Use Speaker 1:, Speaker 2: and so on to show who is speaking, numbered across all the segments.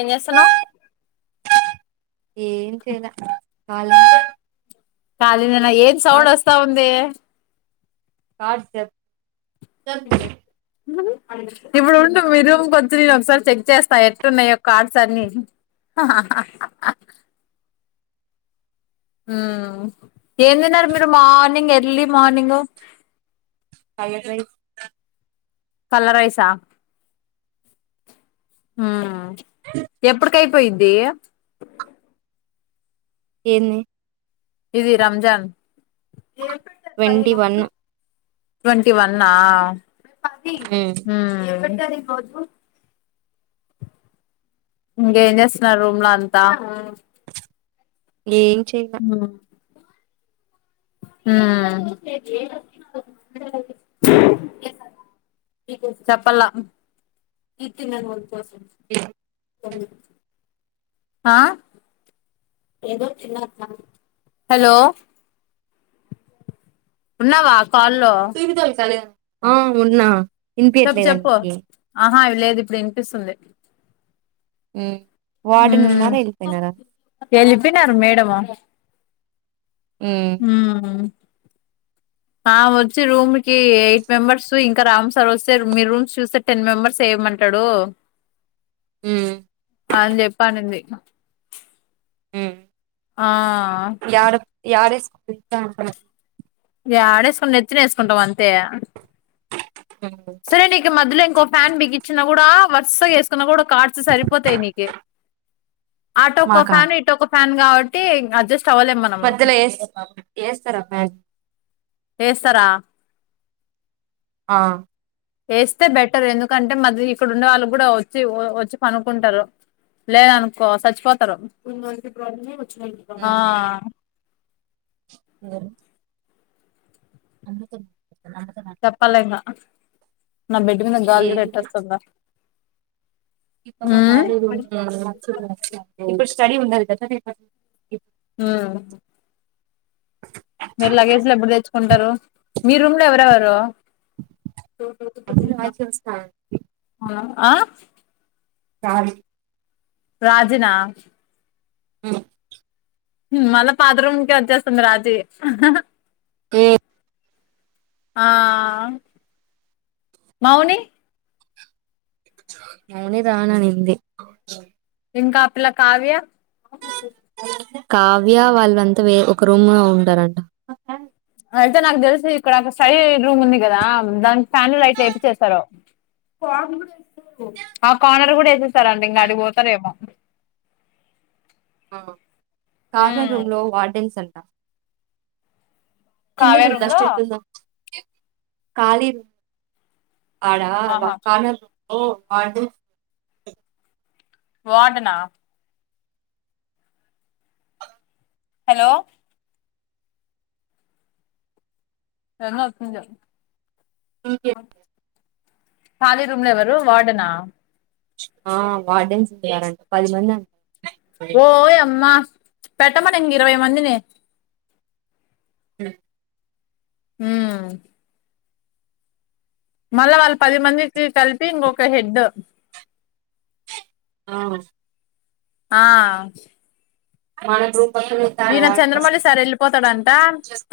Speaker 1: ఏం చేస్తానవ్
Speaker 2: ఏం చేయాల కాలీ
Speaker 1: కాలినేనా ఏంది సౌండ్ వస్తా ఉందే
Speaker 2: కాట్ జారుప్ జరుప్
Speaker 1: ఇప్పుడు ఉండు మీ రూమ్ కొచ్చి నేను ఒకసారి చెక్ చేస్తా ఎట్టునాయో కార్ట్స్ అన్ని మ్ ఏం తిన్నారు మీరు morning early morning
Speaker 2: tiger rice
Speaker 1: colour రైసా ఉమ్ ఎప్పుడుకై పోయిది
Speaker 2: ఏంది
Speaker 1: ఇది రంజాన్
Speaker 2: ట్వంటి వన్
Speaker 1: ట్వంటి వన్నా
Speaker 2: ఉమ్
Speaker 1: మ్ ఇంగేం చేస్తున్నారు రూమ్ లో అంతా
Speaker 2: ఏ
Speaker 1: ఉమ్ ఉమ్ చెప్పల్ల ఆ హలో ఉన్నావా కాల్లో
Speaker 2: ఆ ఉన్నా వినిపియట్లేదా నికి
Speaker 1: ఆ లేదు ఇప్పుడు వినిపిస్తుంది
Speaker 2: ఉమ్ వార్డెన్
Speaker 1: మ్
Speaker 2: ఉన్నారా వెళ్ళిపోయినారా
Speaker 1: ఎళ్ళిపోయినారు మేడము
Speaker 2: ఉమ్
Speaker 1: ఉమ్ ఆ వచ్చి రూమ్ కి ఎయిట్ మెంబర్స్ ఇంకా రామ్ సార్ వస్తే మీ రూమ్స్ చూస్తే టెన్ మెంబర్స్ ఏ ఏమంటడో
Speaker 2: ఉమ్
Speaker 1: అని చెప్పనింది
Speaker 2: ఉమ్
Speaker 1: ఆ ఆ
Speaker 2: యాడ [unintelligible]
Speaker 1: ఇగ యాడేసుకుంటం నెత్తిన ఏసుకుంటాం అంతే సరే నీకు ఈ మధ్యలో ఇంకో ఫ్యాన్ బిగించిన కూడా వరుసగా వేసుకున్నా కూడా కాట్స్ సరిపోతాయి నీకి అటోక
Speaker 2: మాకా
Speaker 1: ఫ్యాన్ ఇటోక ఫ్యాన్ కాబట్టి ఇంగ అడ్జస్ట్ అవ్వలేం మనము
Speaker 2: మధ్యలో ఏస్త ఏస్తార మా
Speaker 1: ఏస్తరా
Speaker 2: ఆ
Speaker 1: వేస్తే బెటర్ ఎందుకంటే మళ్లీ ఇక్కడ ఉండే వాళ్ళుకు కూడా వచ్చి వచ్చి పనుక్కుంటరు లేదనుకో సచ్చిపోతరు ఆ
Speaker 2: ఉమ్
Speaker 1: చెప్పాలింగ నా బెడ్ మీద గాలి
Speaker 2: ఏ
Speaker 1: జూడు ఎట్ట వస్తుందో
Speaker 2: ఇప్ప కాలేదు ఇప్పుడు స్టడీ ఉండాలి కదా
Speaker 1: ఆ మీరు లగేజ్ లు ఎప్పుడు తెచ్చుకుంటరు మీ రూమ్ ల ఎవరెవరు ఆ
Speaker 2: [unintelligible]
Speaker 1: రాజీనా
Speaker 2: ఉమ్మ్
Speaker 1: ఉమ్ మళ్ళా పాత రూమ్ కే వచ్చేస్తుంది రాజీ
Speaker 2: మ్మ్
Speaker 1: ఆ మౌని
Speaker 2: మౌని రాననింది
Speaker 1: ఇంకా ఆ పిల్ల కావ్య
Speaker 2: కావ్య వాళ్ళంతా వే ఒక రూమ్ లో ఉండరంట
Speaker 1: అయితే నాకు తెలుసి ఇక్కడ స్టడీ రూమ్ ఉంది కదా దానికి ఫ్యాన్లు లైట్లు ఏపిచ్చేస్తారు ఆ కార్నర్ గుడ వేసేసారండి ఇంగ అడిగిపోతరేమో
Speaker 2: కార్నర్
Speaker 1: ఉమ్
Speaker 2: రూమ్ లో వార్డెన్స్ కి కింద
Speaker 1: కావ్య
Speaker 2: చూడు
Speaker 1: రూమ్ లో
Speaker 2: డస్ట్ ఎట్ల ఉందో కాలి ఆడ వ
Speaker 1: ఆహా
Speaker 2: కార్నర్ లో వాడు
Speaker 1: వార్డెనా హలో [unintelligible] వస్తుంది
Speaker 2: [inaudible]
Speaker 1: కాలి రూమ్ లో ఎవరు వార్డెనా
Speaker 2: ఆ వార్డెన్స్ చేయాలంట పది మంది అంట
Speaker 1: ఓయ్ అమ్మా పెట్టమను ఇంక ఇరవై మందిని ఉమ్ మళ్ళా వాళ్ళ పది మందికి కలిపి ఇంకొక హెడ్
Speaker 2: ఆహ్
Speaker 1: ఆ
Speaker 2: మన
Speaker 1: ఈయన చంద్రమౌళి సార్ వెళ్ళిపోతాడంట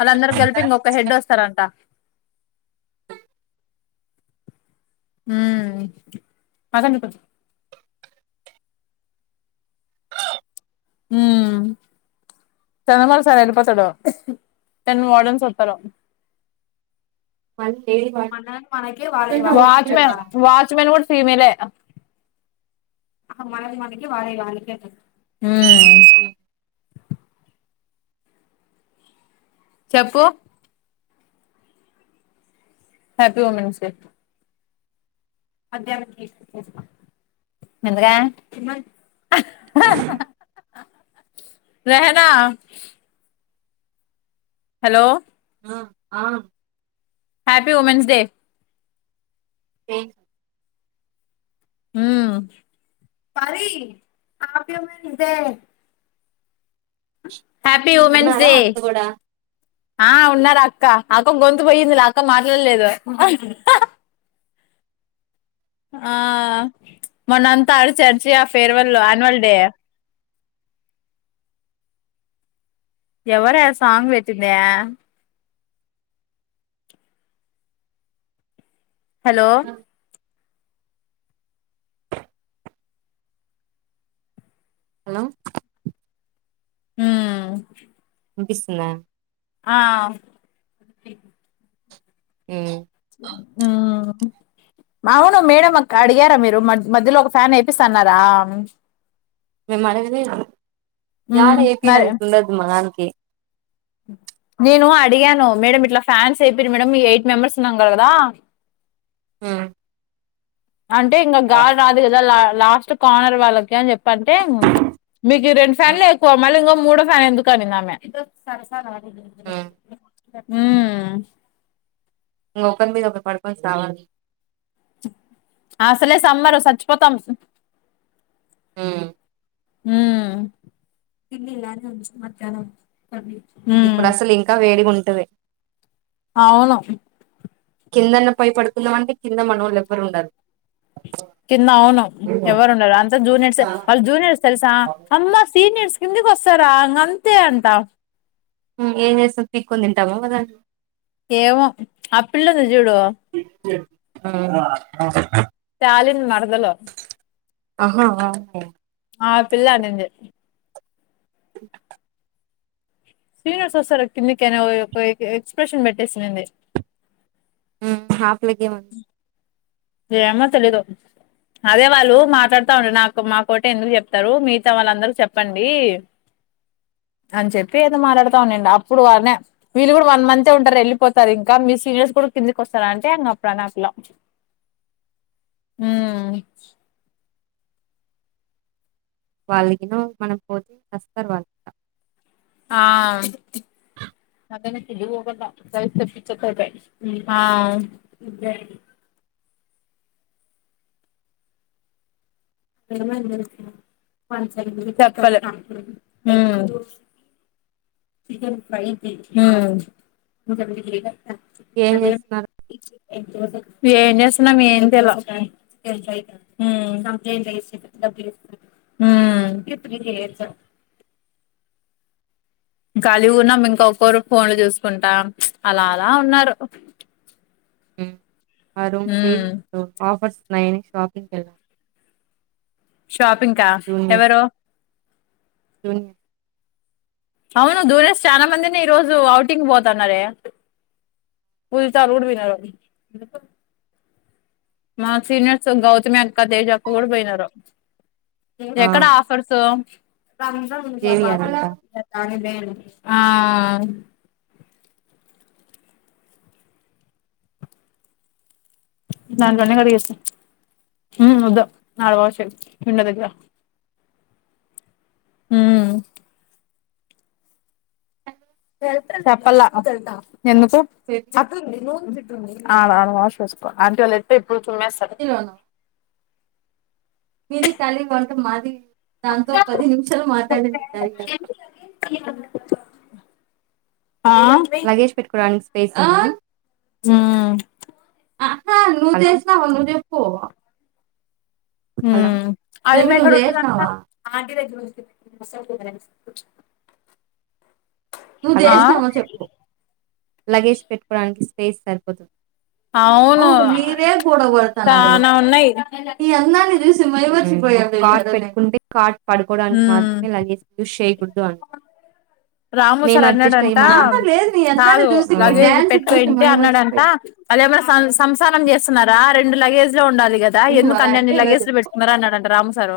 Speaker 1: వాళ్ళందరూ కలిపి ఇంకొక హెడ్ వస్తారంట
Speaker 2: [inaudible]
Speaker 1: ఉమ్మ్ పదండి ఉమ్మ్ [unintelligible] కానీ వార్డెన్స్ ఉంటరు
Speaker 2: మళ్ళీ లేడీ వార్డెన్స్
Speaker 1: మానయే మనకి వాళ్ళై వాళ్లకి వాచ్మెన్ వాచ్మెన్ కూడా ఫీమేల్ ఆహ్ మనది మనకే వాళ్ళది వాళ్ళకే కదా హు చెప్పు హ్యాపీ మూమెంట్స్ చెప్పు అద్దాలకి బీడ్స్ ఎస్తా ముందుగా [unintelligible] రేహనా హలో
Speaker 2: ఆ ఆ
Speaker 1: హ్యాపీ ఉమెన్స్ డే
Speaker 2: ఏ
Speaker 1: హు పారి పార్కులో కూడా నీవే హ్యాపీ ఉమెన్స్
Speaker 2: ఉన్నారా
Speaker 1: డే
Speaker 2: అక్క కూడా
Speaker 1: ఆ ఉన్నారు అక్క అక్క గొంతు పోయిందిరా అక్క మాట్లాడలేదు ఆ మొన్న అంతా అరిచి అరిచి ఆ ఫేర్వెల్ లో ఆన్యువల్ డే ఎవరే ఆ సాంగ్ పెట్టింది హలో
Speaker 2: హలో
Speaker 1: హు
Speaker 2: వినిపిస్తుందా
Speaker 1: ఆ [inaudible]
Speaker 2: హు
Speaker 1: ఆహా అవును మేడం అక్క అడిగారా మీరు మధ్యలో ఒక ఫ్యాన్ ఏపిస్తా అన్నారా
Speaker 2: మేము అడగలేదు ఏడ
Speaker 1: హ్మ్
Speaker 2: ఏపీయడానికి ఉండదు మా దానికి
Speaker 1: హ నేను అడిగాను మేడమ్ ఇట్లా ఫ్యాన్స్ ఎయ్యాపియిరి మేడమ్ ఎయిట్ మెంబెర్స్ ఉన్నాం కదా
Speaker 2: హు
Speaker 1: అంటే ఇంగ గాలి రాదు కదా లాస్ట్ కార్నర్ వాళ్ళకి అని చెప్ అంటే మీకు రెండు ఫ్యాన్లే ఎక్కువ మళ్ళీ ఇంగ మూడో ఫ్యాన్ ఎందుకు అనింది ఆమె
Speaker 2: హు
Speaker 1: ఉహు
Speaker 2: ఇగ ఒకరి మీద ఒకరు పడుకొని సావాలి
Speaker 1: అసలే సమ్మర్ రు సచ్చిపోతాం
Speaker 2: ఉహు
Speaker 1: హు కిందిదిగానీ మధ్యాహ్నం ప
Speaker 2: ఇప్పుడు అసలు ఇంకా వేడిగా ఉంటది
Speaker 1: అవును
Speaker 2: కిందన్న పోయి పడుకుందామా అంటే కింద మనోళ్లు ఎవ్వరు ఉండరు
Speaker 1: కింద అవును ఎవరు ఉండరు అంత జూనియర్స్ ఏ వాళ్ళు జూనియర్స్ తెలుసా అమ్మా సీనియర్స్ ఎందుకు కోస్తారా ఇంగ అంతే అంట
Speaker 2: హు ఏం చేస్త పీకోని తింటాము ఒకదాన్ని
Speaker 1: ఏవో ఆ పిల్ల ఉంది చూడు
Speaker 2: ఆ
Speaker 1: షాలిన్ మరదలు
Speaker 2: ఆహా ఆ వో
Speaker 1: ఆ పిల్ల అనింది సీనియర్స్ వస్తారు కిందికి అని ఒక ఎ ఎక్స్ప్రెషన్ పెట్టేసింది
Speaker 2: హు ఆ పిల్లకి ఏమైంది
Speaker 1: ఏమో తెలిదు అదే వాళ్ళు మాట్లాడుతాండి నాకు మా కోటే ఎందుకు చెప్తారు మిగతా వాళ్ళందరికి చెప్పండి.
Speaker 2: [unintelligible]
Speaker 1: అని చెప్పి ఏదో మాట్లాడతా ఉనండి అప్పుడు వాళ్నే వీళ్ళు కూడా వన్ మంత్ ఉంటారు. వెళ్ళిపోతారు ఇంకా మీ సీనియర్స్ కూడా కిందకి వస్తార అంటే అం అప్పుడ నాకులా
Speaker 2: వాళ్ళకిినో మనకు పోతే వస్తారు వాళ్ళ
Speaker 1: అం ఆ
Speaker 2: [unintelligible]
Speaker 1: [unintelligible] తెపలే ఉ చికెన్ ఫ్రై ఉ
Speaker 2: ఇంకా ఏం చేస్తున్నారు,
Speaker 1: ఏం చేస్తున్నం ఏ తెలా ఉ ఉ
Speaker 2: [unintelligible]
Speaker 1: కాలిగ ఉన్నాం ఇంక ఒక్కరు ఫోన్లు చూసుకుంటా అలా అలా ఉన్నారు.
Speaker 2: [unintelligible] మా రూమ్
Speaker 1: ఉమ్
Speaker 2: టిమ్స్ ఆఫర్స్ ఉన్నాయని షాపింగ్ వెళ్తున్నాము.
Speaker 1: షాపింగ్కా ఎవరు
Speaker 2: ఫె
Speaker 1: అవును దూరేసి చాలా మందిని ఈ రోజు అఔటింగ్ పోతున్నారే, పూజిత వాళ్ళు కూడా వినరు, మా సీనియర్స్ గౌతమి అక్క తేజ అక్క కూడా పోయినారు,
Speaker 2: ఆ
Speaker 1: ఎక్కడ ఆఫర్సు
Speaker 2: జేవియర్ అంట
Speaker 1: ఆ దంట్లో నే కడిగేస్తా, ఉ వద్దు నాలు భాషం విన్న దగ ఉ చెప్పలే ఎందుకు అలాను వాష్ వేసుకో ఆంటీ వాళ్ళు ఎ ఎప్పుడు చుమేస్తారు.
Speaker 2: లోన మీది ఖాళీ వంట మాది దాంతో పది నిమిషాలు మాట్లాడండి కార్య
Speaker 1: [unintelligible]
Speaker 2: లగేజ్ పెట్టుకోవడానికి స్పేస్
Speaker 1: ఊ
Speaker 2: ఆహా నువ్వు చేసినవు నువ్వు చెప్పు,
Speaker 1: ఉ
Speaker 2: హలో బేబీ
Speaker 1: అమ్మాయి అక్కడ
Speaker 2: నువ్వు
Speaker 1: ఉంటదంట,
Speaker 2: చేసినావా
Speaker 1: [unintelligible]
Speaker 2: నువ్వు
Speaker 1: ఆ
Speaker 2: చేసామో చెప్పు లగేజ్ పెట్టుకోవడానికి స్పేస్ సరిపోతుంది. అవును మీరే పోడ కొడుతున్నారు,
Speaker 1: చానా ఉన్నాయి
Speaker 2: ఈ అందాన్ని చూసి మై మర్చి పోయాము, పడుకోవడానికి మాత్రమే
Speaker 1: ఉమ్
Speaker 2: లగేజ్ పుష్ చెయ్యకూడదు,
Speaker 1: రాము సార్ అన్నాడంట
Speaker 2: అందాన్ని
Speaker 1: కాదు
Speaker 2: చూసి నీ ఆ.
Speaker 1: లగేజ్
Speaker 2: డాన్స్
Speaker 1: పెట్టుకో
Speaker 2: చూసి
Speaker 1: ఏంటి అన్నాడంట
Speaker 2: మైమర్చిపోయాను
Speaker 1: అదేమన్నా సంసారం చేస్తున్నారా, రెండు లగేజ్ లో ఉండాలి కదా
Speaker 2: నువ్వు
Speaker 1: ఎందుకు
Speaker 2: అలా
Speaker 1: అన్ని అన్ని
Speaker 2: అంటే ఎలా
Speaker 1: లగేజీలు
Speaker 2: చెప్పు
Speaker 1: పెట్టుకున్నన్నారు అన్నాడంట రామ్ సారు,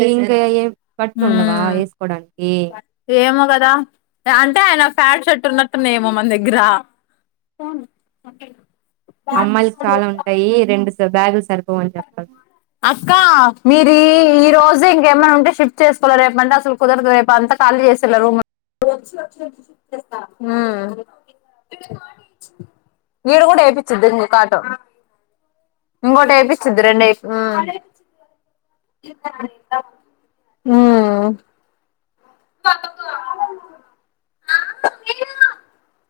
Speaker 2: రి ఇంకా ఏ బట్టలు ఉండవా
Speaker 1: మ్మ్
Speaker 2: వేసుకోవడానికి,
Speaker 1: ఏమో కదా అంటే ఆయన ప్యాంట్ షర్ట్ ఉన్నట్టున్నా ఏమో మన దగ్గర
Speaker 2: అమ్మాయికి చాలా ఉంటాయి రెండు స బ్యాగులు సరిపో అని చెప్తా,
Speaker 1: అక్కా మీరు ఈ రోజు ఇంకేమైనా ఉంటే షిఫ్ట్ చేసుకోవాల రేపు అంటే అసలు కుదరదు రేపు అంతా కాల్ చేసిన్నాము [unintelligible] హ్మ్మ్ వీడ కూడా వేపిన్చ్చద్దింగ కాటో ఇంకోటి ఎపించద్దు రెండు ఉమ్ హ్మ్మ్ బ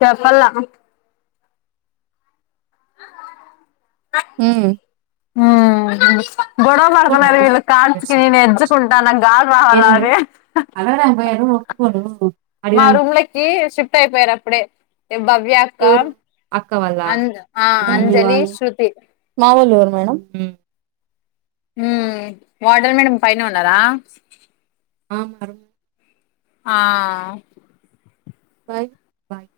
Speaker 1: చెప్పల్ల
Speaker 2: హ్మ్మ్
Speaker 1: ఉమ్ గొడవ పడుతున్నారు వీళ్ళు కార్చుకి నేను ఎడ్జుకుంటాను గాలి
Speaker 2: ఏంటి
Speaker 1: రావాలా
Speaker 2: అన్ మేడం?
Speaker 1: అని
Speaker 2: అడగడానికి [inaudible]
Speaker 1: మా
Speaker 2: పోయారా?
Speaker 1: రూంలోకి షిఫ్ట్ అయిపోయారు అప్పుడే భవ్య అక్క
Speaker 2: ఎవరు? అక్క వాళ్ళా?
Speaker 1: అ ఆ అంజలి
Speaker 2: హ్మ్.
Speaker 1: శ్రృతి
Speaker 2: మా వోళ్ళెవరు మేడం ఉమ్
Speaker 1: హ్మ్మ్ వార్డెన్ మేడం పైన ఉన్నారా
Speaker 2: ఆ మేడం
Speaker 1: ఆ
Speaker 2: బాయ్ బాయ్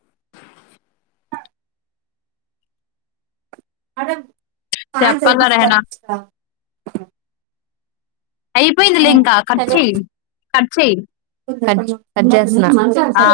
Speaker 2: మేడం కాల్
Speaker 1: చెప్పాల
Speaker 2: చేపిస్తారా
Speaker 1: రెహనా
Speaker 2: ఇక్కడ
Speaker 1: అయిపోయింది లే ఇంకా కట్ చెయ్ కట్ చెయ్
Speaker 2: కట్ కట్చేస్తున్న
Speaker 1: ఆ